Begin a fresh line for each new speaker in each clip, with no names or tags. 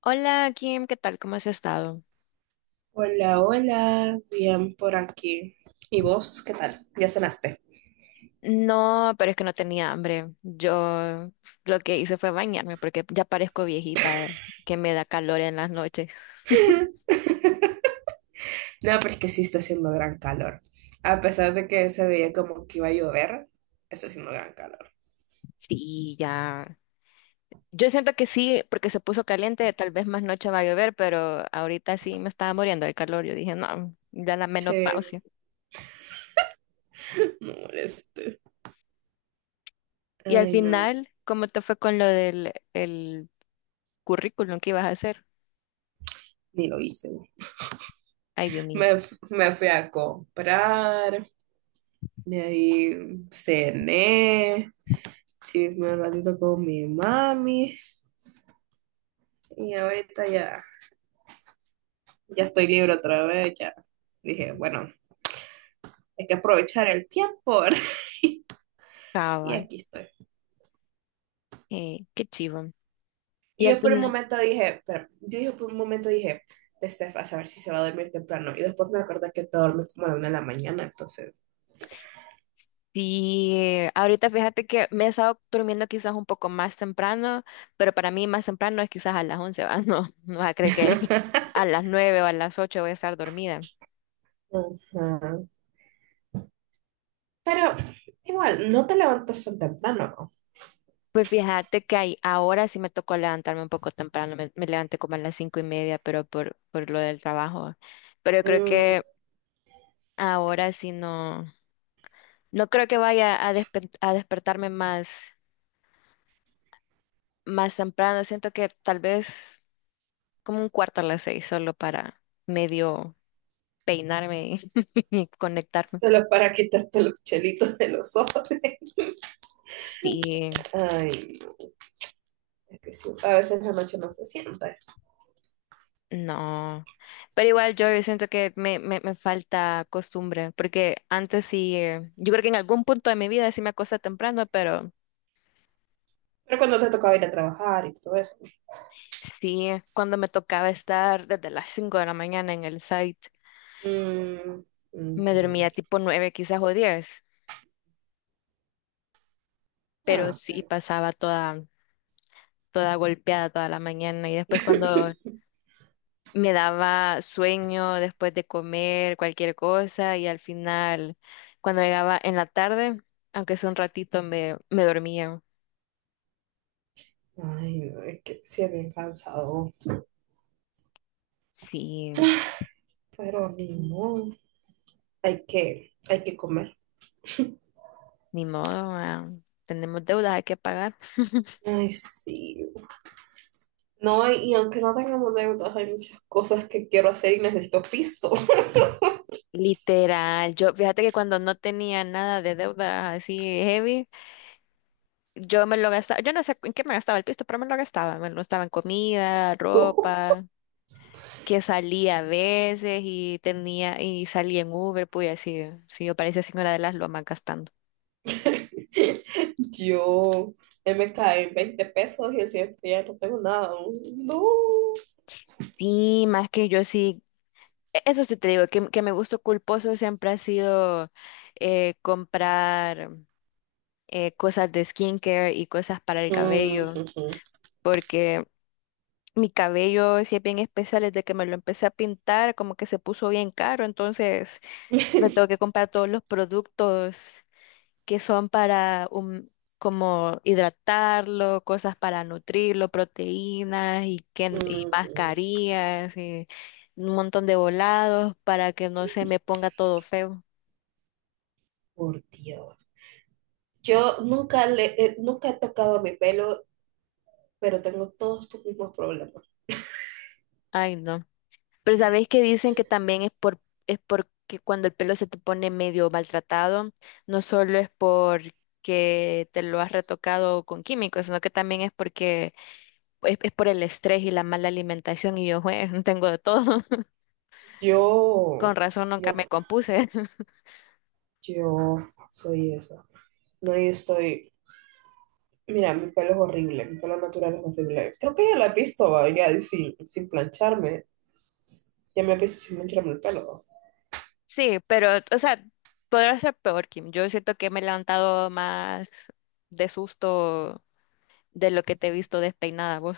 Hola Kim, ¿qué tal? ¿Cómo has estado?
Hola, hola, bien por aquí. ¿Y vos qué tal? ¿Ya cenaste?
No, pero es que no tenía hambre. Yo lo que hice fue bañarme porque ya parezco viejita, que me da calor en las noches.
No, pero es que sí está haciendo gran calor. A pesar de que se veía como que iba a llover, está haciendo gran calor.
Sí, ya. Yo siento que sí, porque se puso caliente, tal vez más noche va a llover, pero ahorita sí me estaba muriendo del calor. Yo dije, no, ya la
Sí,
menopausia.
no molestes.
Y al
Ay, no,
final, ¿cómo te fue con lo del el currículum que ibas a hacer?
ni lo hice.
Ay, Dios mío,
Me, me fui a comprar, de ahí cené, chisme un ratito con mi mami y ahorita ya estoy libre otra vez, ya. Dije, bueno, hay que aprovechar el tiempo, ¿verdad? Y
cabal,
aquí estoy.
qué chivo. Y
Y
al
yo por un
final.
momento dije, de Steph, a saber si se va a dormir temprano. Y después me acordé que te duermes como a la 1 de la mañana, entonces.
Sí, ahorita fíjate que me he estado durmiendo quizás un poco más temprano, pero para mí más temprano es quizás a las 11. ¿Va? No, no vas a creer que a las 9 o a las 8 voy a estar dormida.
Ajá. Pero igual, no te levantas tan temprano.
Pues fíjate que ahora sí me tocó levantarme un poco temprano, me levanté como a las 5:30, pero por lo del trabajo. Pero yo creo
¿No? Mm,
que ahora sí no, no creo que vaya a despertarme más, temprano, siento que tal vez como un cuarto a las 6 solo para medio peinarme y conectarme.
solo para quitarte los chelitos de los ojos.
Sí,
Ay, no, es que sí, a veces la noche no se siente.
no. Pero igual yo siento que me falta costumbre, porque antes sí, yo creo que en algún punto de mi vida sí me acosté temprano, pero
Pero cuando te tocaba ir a trabajar y todo eso.
sí, cuando me tocaba estar desde las 5 de la mañana en el site,
Mm,
me
mhm.
dormía tipo 9 quizás o 10, pero
Ah,
sí
pero.
pasaba toda golpeada toda la mañana y después cuando me daba sueño después de comer cualquier cosa y al final, cuando llegaba en la tarde, aunque sea un ratito, me dormía.
Ay, no, es que sí es bien cansado.
Sí,
Pero ni modo. Hay que comer.
ni modo, tenemos deudas, hay que pagar.
Ay, sí. No, y aunque no tengamos deudas, hay muchas cosas que quiero hacer y necesito pisto.
Literal, yo fíjate que cuando no tenía nada de deuda así heavy, yo me lo gastaba, yo no sé en qué me gastaba el pisto, pero me lo gastaba en comida,
Yo
ropa. Que salía a veces y tenía y salía en Uber, pues así, sí, yo parecía señora de las lomas gastando.
yo me caí 20 pesos y el siguiente día no tengo nada. No.
Sí, más que yo sí, eso sí te digo, que mi gusto culposo siempre ha sido comprar cosas de skincare y cosas para el
Mm,
cabello,
ujú.
porque mi cabello sí es bien especial, desde que me lo empecé a pintar, como que se puso bien caro, entonces me tengo que comprar todos los productos que son para como hidratarlo, cosas para nutrirlo, proteínas y
Mm,
mascarillas y un montón de volados para que no se me ponga todo feo.
por Dios. Yo nunca le, nunca he tocado mi pelo, pero tengo todos tus mismos problemas.
Ay, no. Pero ¿sabéis que dicen que también es porque cuando el pelo se te pone medio maltratado, no solo es porque te lo has retocado con químicos, sino que también es porque es por el estrés y la mala alimentación y yo, "Jue, tengo de todo". Con
Yo,
razón nunca
no,
me compuse.
yo soy eso. No, mira, mi pelo es horrible, mi pelo natural es horrible. Creo que ya lo has visto, va, ya sin, plancharme. Ya me he visto sin plancharme el pelo.
Sí, pero, o sea, podrá ser peor, Kim. Yo siento que me he levantado más de susto de lo que te he visto despeinada vos.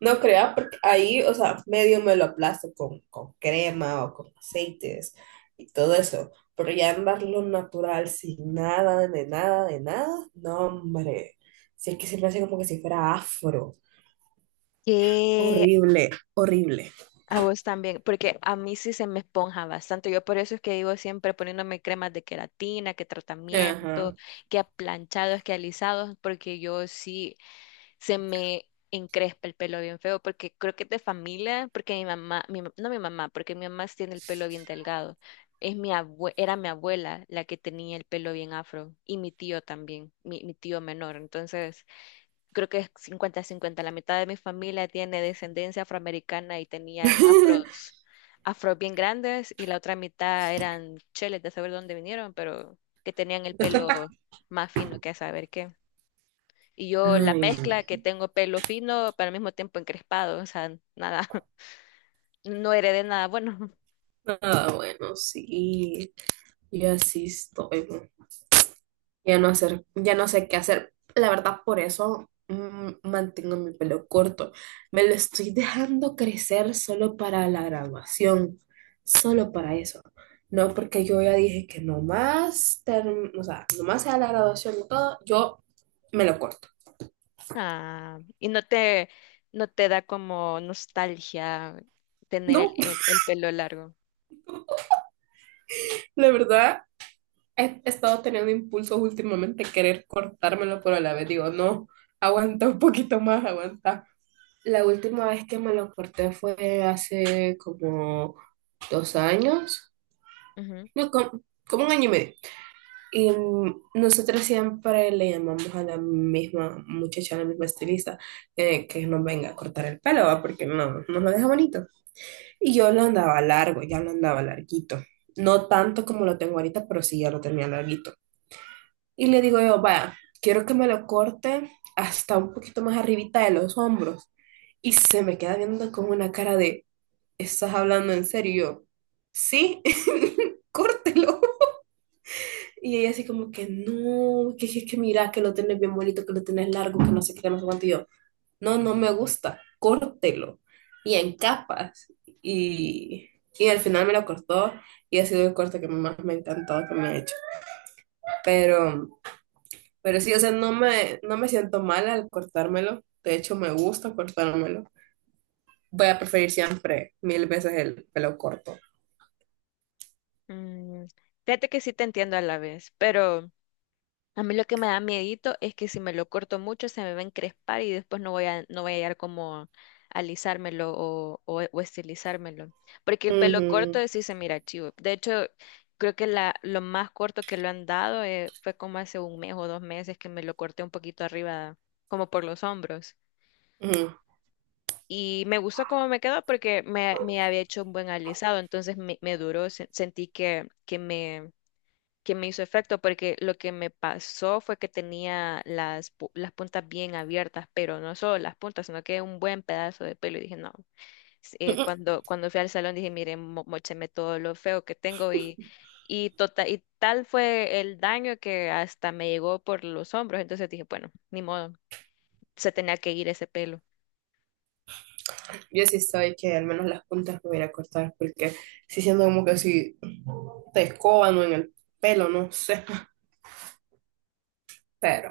No creas, porque ahí, o sea, medio me lo aplasto con crema o con aceites y todo eso. Pero ya andarlo natural sin nada, de nada, de nada, no, hombre. Si es que se me hace como que si fuera afro.
Que
Horrible, horrible.
a vos también, porque a mí sí se me esponja bastante. Yo por eso es que digo siempre poniéndome cremas de queratina, que tratamiento,
Ajá.
que a planchados, que alisados, porque yo sí. Se me encrespa el pelo bien feo, porque creo que es de familia, porque mi mamá, no, mi mamá, porque mi mamá sí tiene el pelo bien delgado. Es era mi abuela la que tenía el pelo bien afro y mi tío también, mi tío menor. Entonces, creo que es 50 cincuenta. La mitad de mi familia tiene descendencia afroamericana y tenían afros bien grandes y la otra mitad eran cheles de saber dónde vinieron, pero que tenían el pelo más fino que a saber qué. Y yo, la
Ay,
mezcla, que
no.
tengo pelo fino, pero al mismo tiempo encrespado, o sea, nada. No heredé nada bueno.
Ah, bueno, sí. Yo así estoy. ¿No? Ya no hacer, ya no sé qué hacer. La verdad, por eso mantengo mi pelo corto. Me lo estoy dejando crecer solo para la graduación. Solo para eso. No porque yo ya dije que o sea, nomás sea la graduación y todo, yo me lo corto.
Ah, y no te da como nostalgia tener el,
No,
el, el pelo largo.
la verdad, he estado teniendo impulsos últimamente de querer cortármelo, pero a la vez digo, no, aguanta un poquito más, aguanta. La última vez que me lo corté fue hace como 2 años,
Ujú.
no, como, como 1 año y medio. Y nosotros siempre le llamamos a la misma muchacha, a la misma estilista, que nos venga a cortar el pelo, ¿va? Porque no, no lo deja bonito. Y yo lo andaba largo, ya lo andaba larguito. No tanto como lo tengo ahorita, pero sí ya lo tenía larguito. Y le digo yo, vaya, quiero que me lo corte hasta un poquito más arribita de los hombros. Y se me queda viendo con una cara de, ¿estás hablando en serio? Y yo, sí, córtelo. Y ella así como que, no, que, mira, que lo tenés bien bonito, que lo tenés largo, que no sé qué, que no sé cuánto. Y yo, no, no me gusta, córtelo. Y en capas. Y, y al final me lo cortó y ha sido el corte que más me ha encantado que me ha hecho. Pero. Pero sí, o sea, no me siento mal al cortármelo. De hecho, me gusta cortármelo. Voy a preferir siempre mil veces el pelo corto.
Mm, fíjate que sí te entiendo a la vez, pero a mí lo que me da miedito es que si me lo corto mucho se me va a encrespar y después no voy a hallar cómo alisármelo, o estilizármelo. Porque el pelo
Ujú,
corto sí se mira chivo. De hecho, creo que la, lo más corto que lo han dado, fue como hace un mes o 2 meses que me lo corté un poquito arriba, como por los hombros.
ujú.
Y me gustó cómo me quedó porque me había hecho un buen alisado, entonces me duró, sentí que, que me hizo efecto, porque lo que me pasó fue que tenía las puntas bien abiertas, pero no solo las puntas, sino que un buen pedazo de pelo. Y dije, no, cuando, cuando fui al salón dije, mire, mócheme todo lo feo que tengo y tal fue el daño que hasta me llegó por los hombros. Entonces dije, bueno, ni modo, se tenía que ir ese pelo.
Yo sí soy que al menos las puntas me voy a ir a cortar porque sí siento como que si te escoban o en el pelo, no sé. Pero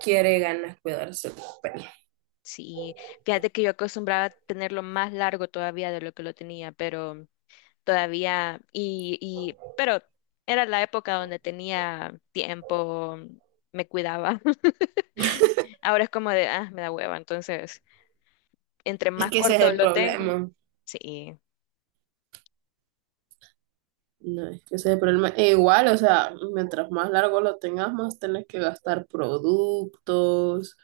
quiere ganas cuidarse el pelo.
Sí, fíjate que yo acostumbraba a tenerlo más largo todavía de lo que lo tenía, pero todavía pero era la época donde tenía tiempo, me cuidaba. Ahora es como de, ah, me da hueva, entonces, entre
Es
más
que ese es
corto
el
lo tengo,
problema.
sí,
No, es que ese es el problema. E igual, o sea, mientras más largo lo tengas, más tenés que gastar productos.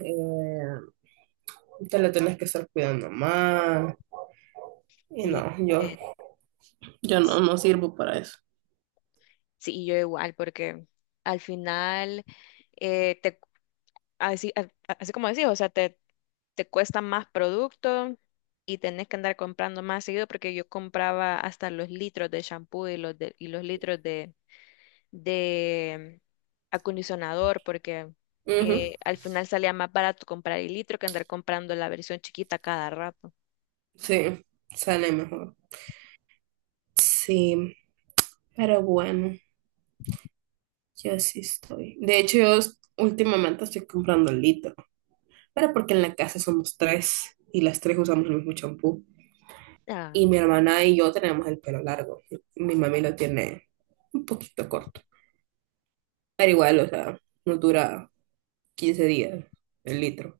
eh, Te la tenés que estar cuidando más. Y
lit-
no, yo.
eh,
Yo no, no sirvo para eso.
sí, yo igual, porque al final, te, así, a- así como decís, o sea, te cuesta más producto y tenés que andar comprando más seguido, porque yo compraba hasta los litros de shampoo y y los litros de acondicionador, porque
Ujú,
al final salía más barato comprar el litro que andar comprando la versión chiquita cada rato.
sí, sale mejor. Sí, pero bueno, yo sí estoy. De hecho, últimamente estoy comprando litro, pero porque en la casa somos tres y las tres usamos el mismo champú. Y
Ah,
mi hermana y yo tenemos el pelo largo. Mi mami lo tiene un poquito corto, pero igual, o sea, no dura 15 días el litro.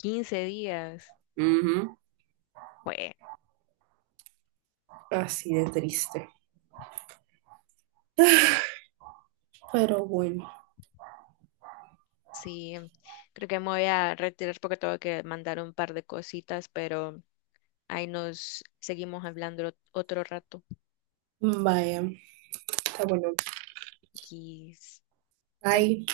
15 días.
Ujú,
Bueno,
así de triste. Pero bueno.
sí, creo que me voy a retirar porque tengo que mandar un par de cositas, pero ahí nos seguimos hablando otro rato.
Vaya, está bueno.
Y salud.
Bye.